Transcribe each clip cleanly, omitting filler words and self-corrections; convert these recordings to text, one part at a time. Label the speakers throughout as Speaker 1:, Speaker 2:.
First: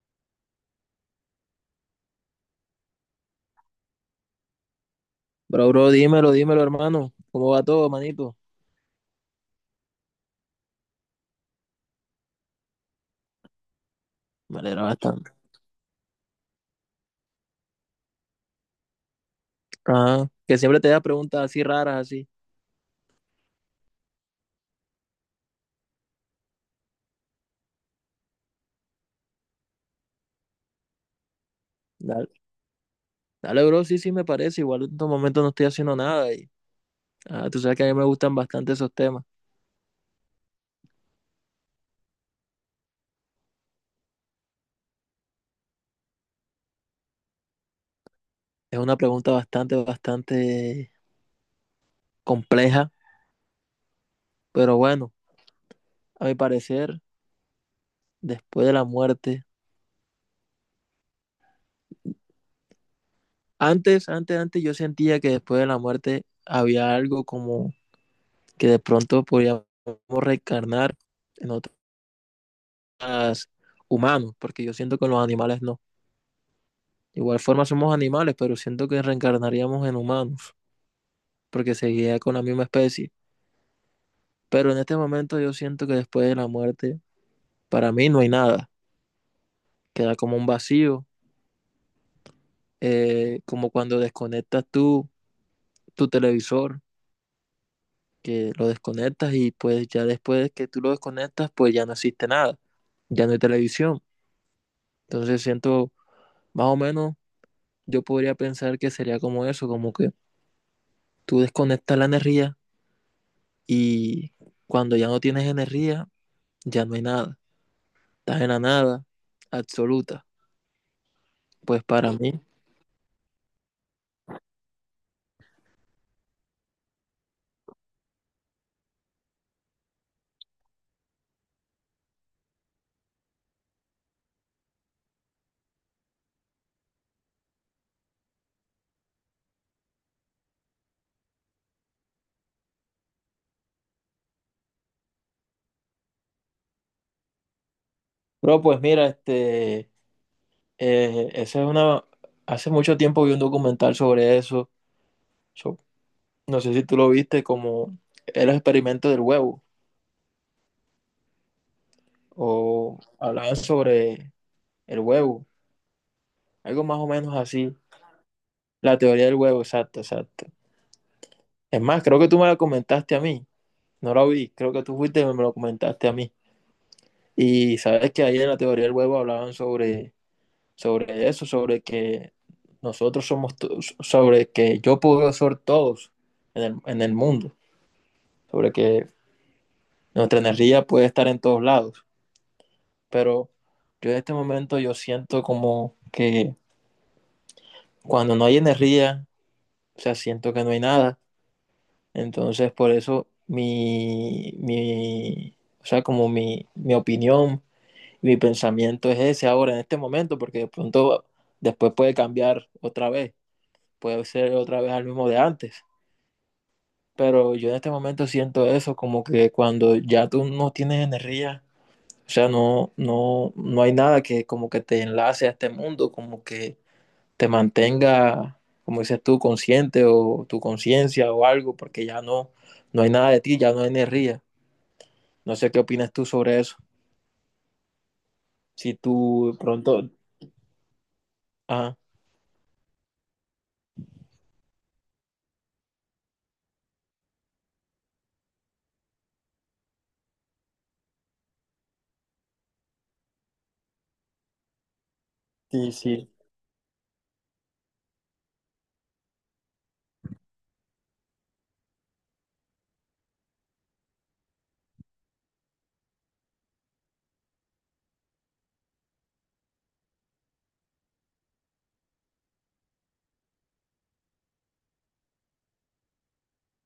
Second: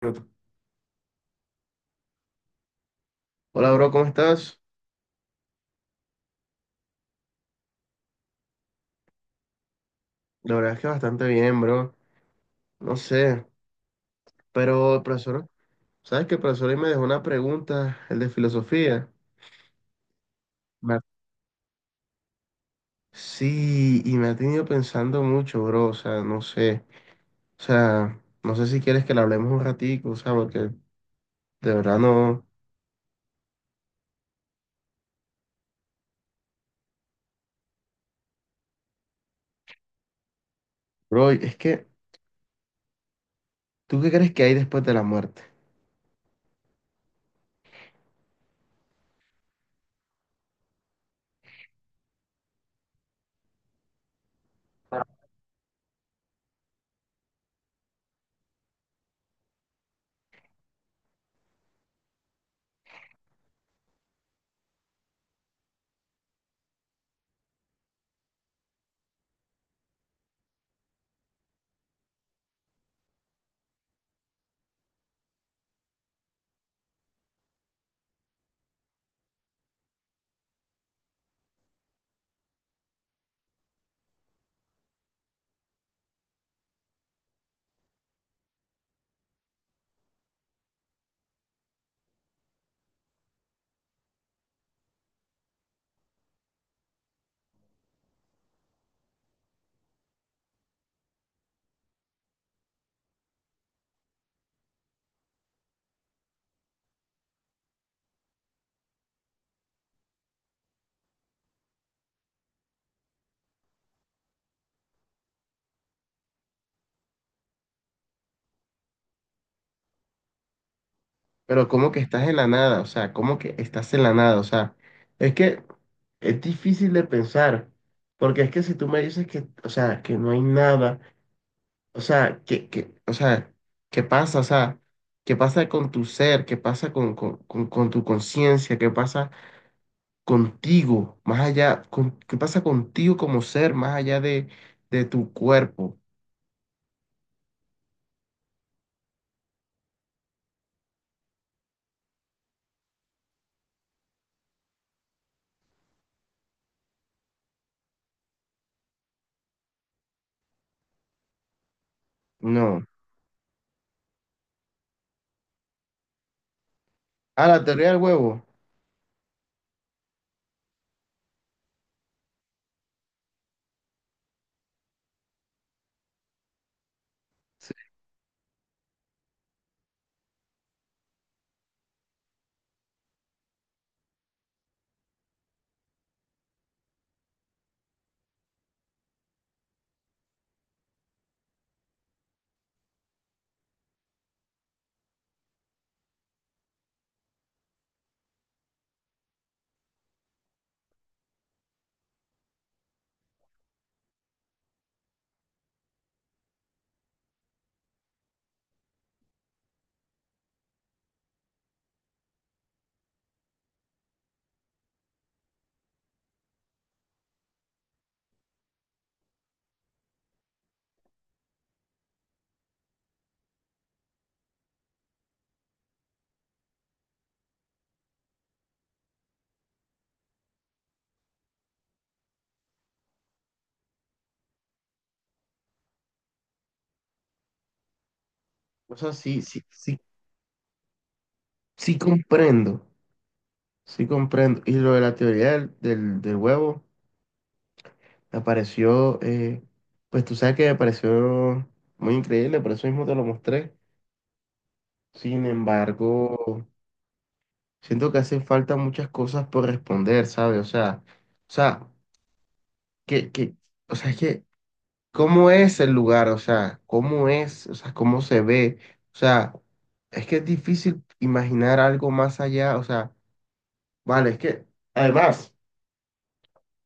Speaker 1: Minuto. Hola, bro, ¿cómo estás?
Speaker 2: Bro, dímelo, hermano. ¿Cómo va todo, manito?
Speaker 1: La verdad es que bastante bien, bro. No sé,
Speaker 2: Me alegra
Speaker 1: pero el
Speaker 2: bastante.
Speaker 1: profesor, ¿sabes que el profesor hoy me dejó una pregunta, el de filosofía?
Speaker 2: Ajá. Que siempre te
Speaker 1: Me-
Speaker 2: da
Speaker 1: ha-
Speaker 2: preguntas así raras, así.
Speaker 1: Sí, y me ha tenido pensando mucho, bro. O sea, no sé. O sea, no sé si quieres que le hablemos un ratico, o sea, porque de verdad
Speaker 2: Dale,
Speaker 1: no.
Speaker 2: dale, bro, sí, sí, me parece. Igual en estos momentos no estoy haciendo nada y tú sabes que a mí me gustan bastante esos temas.
Speaker 1: Bro, es que, ¿tú qué crees que hay después de la muerte?
Speaker 2: Es una pregunta bastante compleja, pero bueno, a mi parecer, después de la muerte, antes yo sentía que después de la muerte había algo como que de pronto podíamos reencarnar en otros humanos, porque yo siento que en los animales no. De igual forma somos animales, pero siento que reencarnaríamos en humanos, porque seguiría con la misma especie. Pero en este momento yo siento que después de la muerte, para mí no hay nada. Queda como un vacío, como cuando desconectas tú, tu televisor, que lo desconectas y pues ya después que tú lo desconectas, pues ya no existe nada, ya no hay televisión. Entonces siento, más o menos, yo podría pensar que sería como eso, como que tú desconectas la energía y cuando ya no tienes energía, ya no hay nada, estás en la nada absoluta,
Speaker 1: Pero
Speaker 2: pues
Speaker 1: como que
Speaker 2: para
Speaker 1: estás en
Speaker 2: mí.
Speaker 1: la nada, o sea, como que estás en la nada, o sea, es que es difícil de pensar, porque es que si tú me dices que, o sea, que no hay nada, o sea, que, o sea, ¿qué pasa? O sea, ¿qué pasa con tu ser? ¿Qué pasa con tu conciencia? ¿Qué pasa contigo, más allá, qué pasa contigo como ser, más allá de tu cuerpo?
Speaker 2: Bro, pues mira, esa es una, hace mucho tiempo vi un documental sobre eso, so- no sé si tú lo viste, como el experimento del huevo,
Speaker 1: No.
Speaker 2: o hablaban sobre el huevo, algo más o menos
Speaker 1: Ah, la
Speaker 2: así,
Speaker 1: teoría del huevo.
Speaker 2: la teoría del huevo, exacto, exacto. Es más, creo que tú me la comentaste a mí, no la vi, creo que tú fuiste y me lo comentaste a mí.
Speaker 1: Sí.
Speaker 2: Y sabes que ahí en la teoría del huevo hablaban sobre eso, sobre que nosotros somos, sobre que yo puedo ser todos en el mundo, sobre que nuestra energía puede estar en todos lados. Pero yo en este momento yo siento como que cuando no hay energía, o sea, siento que no hay nada. Entonces, por eso mi, o sea, como mi opinión, mi pensamiento es ese ahora, en este momento, porque de pronto después puede cambiar otra vez, puede ser otra vez al mismo de antes. Pero yo en este momento siento eso, como que cuando ya tú no tienes energía, o sea, no hay nada que como que te enlace a este mundo, como que te mantenga, como dices tú, consciente o tu conciencia o algo, porque ya no, no hay nada de ti, ya no hay energía. No sé qué opinas tú sobre eso. Si
Speaker 1: O sea,
Speaker 2: tú
Speaker 1: sí, sí,
Speaker 2: pronto,
Speaker 1: sí,
Speaker 2: ajá,
Speaker 1: sí comprendo. Sí, comprendo. Y lo de la teoría del huevo me pareció, pues tú sabes que me pareció muy increíble, por eso mismo te lo mostré. Sin
Speaker 2: sí, sí.
Speaker 1: embargo, siento que hacen falta muchas cosas por responder, ¿sabes? O sea, que, o sea, es que, ¿cómo es el lugar? O sea, ¿cómo es? O sea, ¿cómo se ve? O sea, es que es difícil imaginar algo más allá. O sea, vale, es que, además.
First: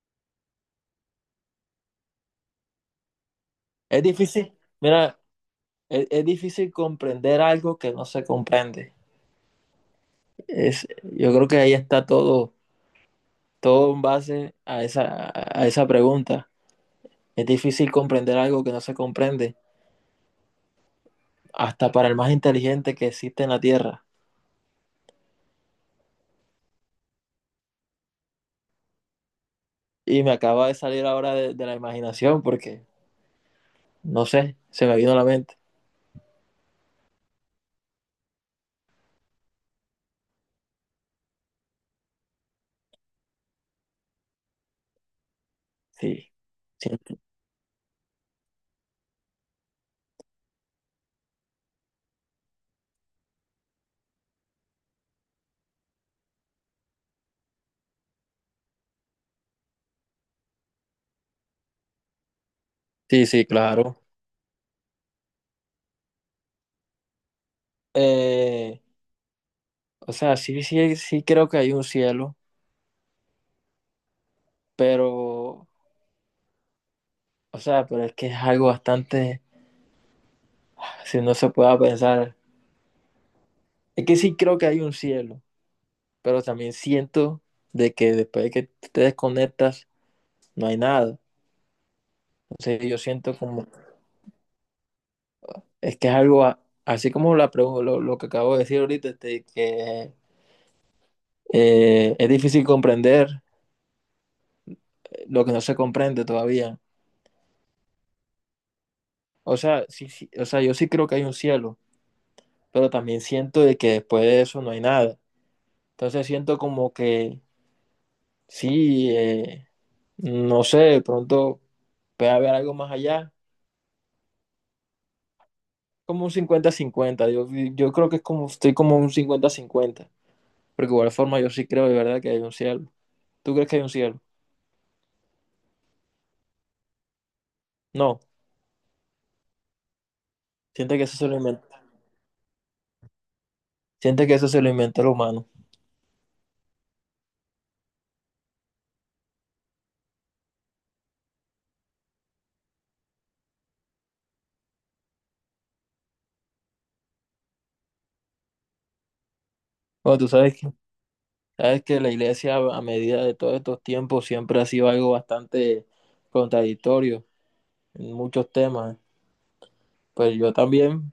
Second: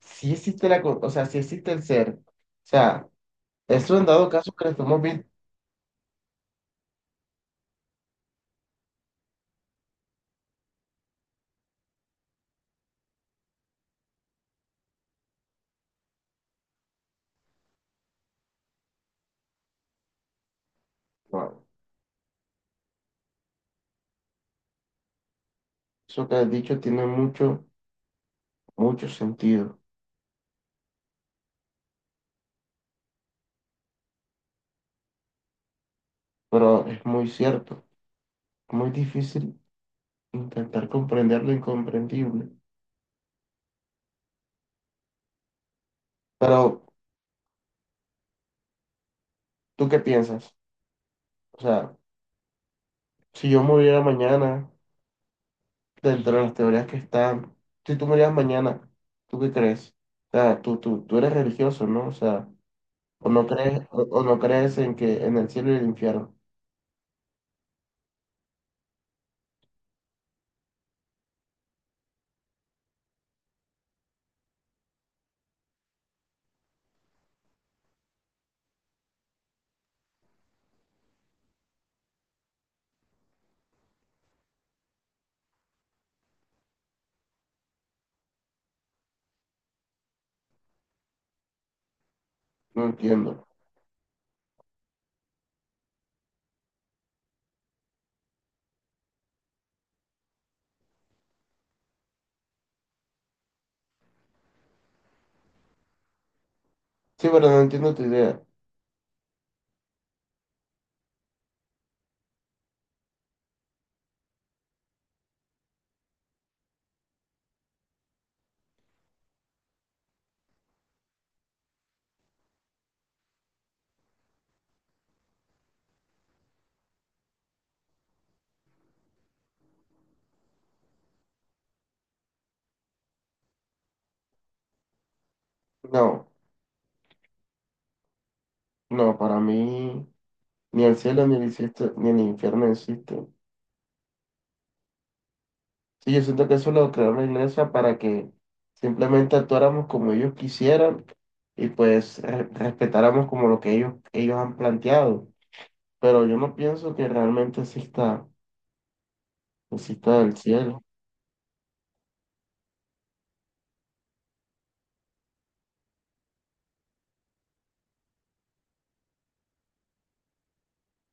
Speaker 1: Sí existe la, o sea, sí existe el ser. O sea, eso
Speaker 2: Es
Speaker 1: en dado caso
Speaker 2: difícil,
Speaker 1: que lo estamos
Speaker 2: mira,
Speaker 1: viendo,
Speaker 2: es difícil comprender algo que no se comprende. Es, yo creo que ahí está todo. Todo en base a esa pregunta. Es difícil comprender algo que no se comprende,
Speaker 1: bueno,
Speaker 2: hasta para el más inteligente que existe en la Tierra.
Speaker 1: eso que has dicho tiene mucho sentido,
Speaker 2: Y me acaba de salir ahora de la imaginación porque, no sé, se me vino a la mente.
Speaker 1: pero es muy cierto, muy difícil intentar comprender lo incomprendible.
Speaker 2: Sí,
Speaker 1: Pero,
Speaker 2: sí,
Speaker 1: ¿tú qué piensas? O sea, si yo muriera mañana, dentro de las teorías que están, si tú murieras mañana, ¿tú qué crees? O sea, tú eres religioso, ¿no? O sea,
Speaker 2: sí,
Speaker 1: o
Speaker 2: sí,
Speaker 1: no crees,
Speaker 2: claro.
Speaker 1: o no crees en que en el cielo y el infierno.
Speaker 2: Eh, o sea, sí, sí, sí creo que hay un cielo, pero, o sea, pero es que es algo bastante, si no se puede pensar, es que sí creo que hay un cielo, pero también siento de que después de que tú te desconectas, no hay nada.
Speaker 1: No
Speaker 2: Entonces yo siento
Speaker 1: entiendo.
Speaker 2: como, es que es algo, así como la, lo que acabo de decir ahorita, que es difícil comprender lo que no se comprende todavía.
Speaker 1: Sí, pero no entiendo tu idea.
Speaker 2: O sea, sí, sí, o sea, yo sí creo que hay un cielo, pero también siento de que después de eso no hay nada. Entonces siento como que sí, no sé, de pronto puede haber algo más allá, como un cincuenta-cincuenta. Yo creo que es como, estoy como un cincuenta-cincuenta, porque de igual forma yo sí creo de verdad que hay un cielo. ¿Tú crees que hay un cielo?
Speaker 1: No,
Speaker 2: No,
Speaker 1: no, para mí ni el
Speaker 2: siente que eso
Speaker 1: cielo
Speaker 2: se
Speaker 1: ni
Speaker 2: lo inventó,
Speaker 1: ni el infierno existen.
Speaker 2: siente que eso se lo inventó el humano.
Speaker 1: Sí, yo siento que eso lo creó la iglesia para que simplemente actuáramos como ellos quisieran y pues respetáramos como lo que ellos han planteado. Pero yo no pienso que realmente
Speaker 2: Bueno,
Speaker 1: exista el cielo.
Speaker 2: sabes que la iglesia a medida de todos estos tiempos siempre ha sido algo bastante contradictorio en muchos temas. Pues yo también,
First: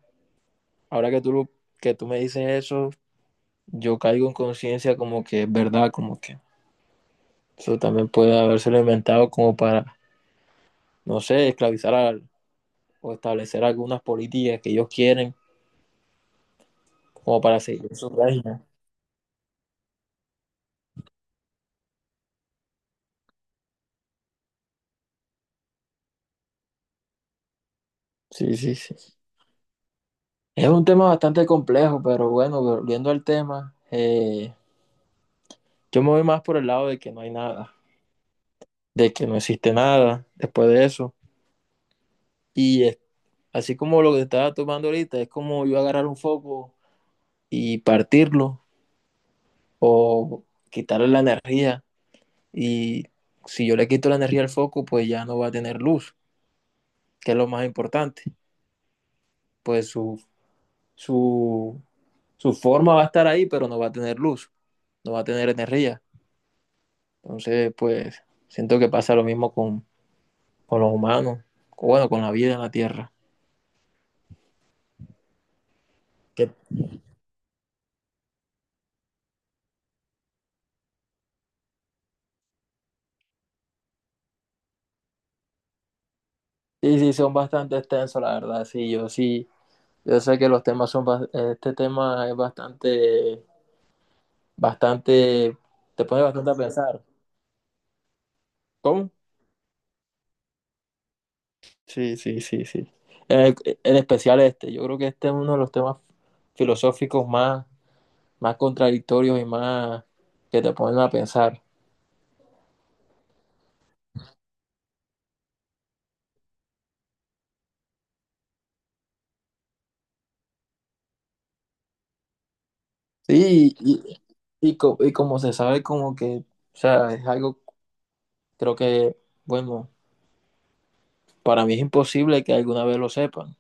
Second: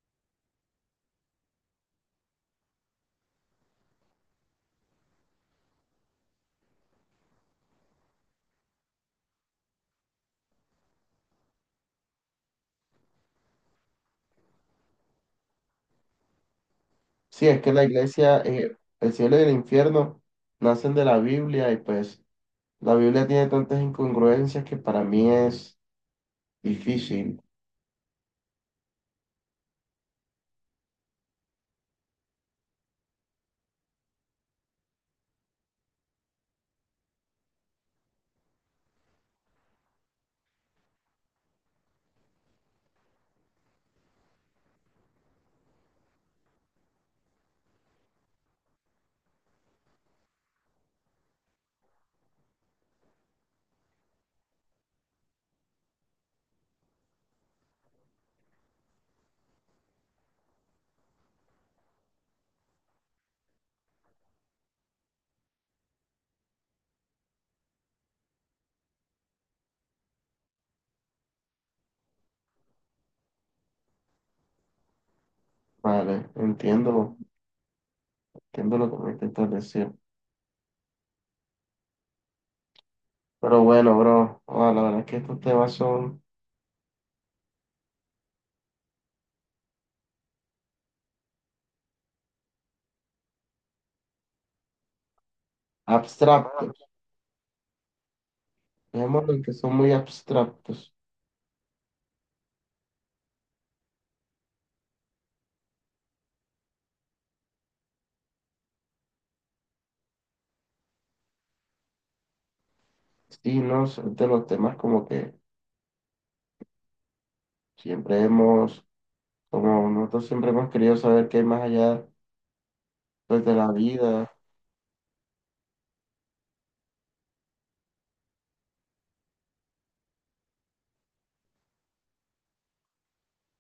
Speaker 2: ahora que que tú me dices eso, yo caigo en conciencia como que es verdad, como que eso también puede habérselo inventado como para, no sé, o establecer algunas políticas que ellos quieren como
Speaker 1: Sí,
Speaker 2: para
Speaker 1: es que la
Speaker 2: seguir su
Speaker 1: iglesia,
Speaker 2: reina.
Speaker 1: el cielo y el infierno nacen de la Biblia y pues la Biblia tiene tantas incongruencias que para mí es difícil.
Speaker 2: Sí, sí, sí. Es un tema bastante complejo, pero bueno, volviendo al tema, yo me voy más por el lado de que no hay nada, de que no existe nada después de eso. Y es- así como lo que estaba tomando ahorita, es como yo agarrar un foco y partirlo o quitarle la energía. Y si yo le quito la energía al foco, pues ya no va a tener luz, que es lo más importante. Pues su, su forma va a estar ahí, pero no va a tener luz, no va a tener energía. Entonces, pues, siento que pasa lo mismo con los humanos, o bueno, con la vida en la Tierra.
Speaker 1: Vale,
Speaker 2: ¿Qué?
Speaker 1: entiendo, entiendo lo que me intentas decir. Pero bueno, bro, ah, la verdad es que estos temas son
Speaker 2: Sí, sí, son bastante extensos, la verdad, yo sé que los temas son, este tema es bastante, te pone bastante a
Speaker 1: abstractos.
Speaker 2: pensar. ¿Cómo?
Speaker 1: Dejémoslo en que son muy abstractos.
Speaker 2: Sí, sí, sí, sí. En especial este, yo creo que este es uno de los temas filosóficos más contradictorios y más que te ponen a pensar.
Speaker 1: Sí, no, son de los temas como que siempre hemos, como nosotros siempre hemos querido saber qué hay más allá, pues, de la
Speaker 2: Sí, y,
Speaker 1: vida.
Speaker 2: y como se sabe como que, o sea, es algo. Creo que, bueno, para mí es imposible que alguna vez lo sepan.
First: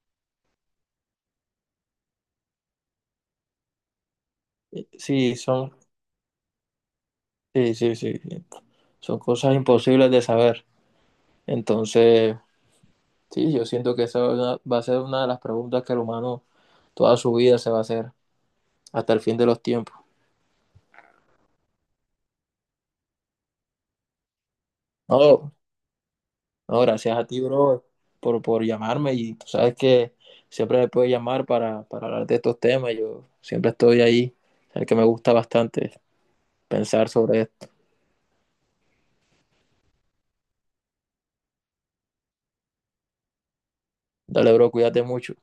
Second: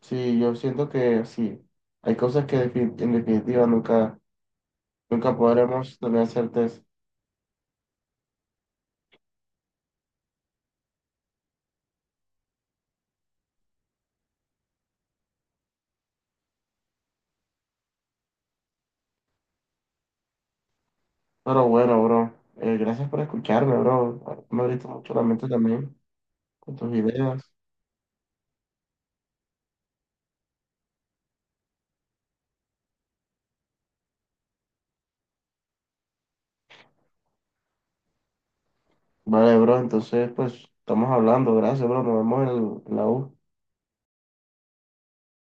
Speaker 1: Sí, yo siento que sí, hay cosas que en definitiva nunca,
Speaker 2: Sí,
Speaker 1: nunca
Speaker 2: son,
Speaker 1: podremos tener certeza.
Speaker 2: sí, sí, sí, sí, son cosas imposibles de saber. Entonces, sí, yo siento que esa va a ser una de las preguntas que el humano toda su vida se va a hacer hasta el fin de los tiempos.
Speaker 1: Pero bueno, bro, gracias por escucharme, bro. Me abriste mucho la mente
Speaker 2: No,
Speaker 1: también con
Speaker 2: no,
Speaker 1: tus
Speaker 2: gracias a ti,
Speaker 1: ideas.
Speaker 2: bro, por llamarme y tú sabes que siempre me puedes llamar para hablar de estos temas. Yo siempre estoy ahí, el que me gusta bastante pensar sobre esto.
Speaker 1: Vale, bro, entonces, pues, estamos hablando. Gracias, bro. Nos vemos en en la U.
Speaker 2: Dale, bro, cuídate mucho.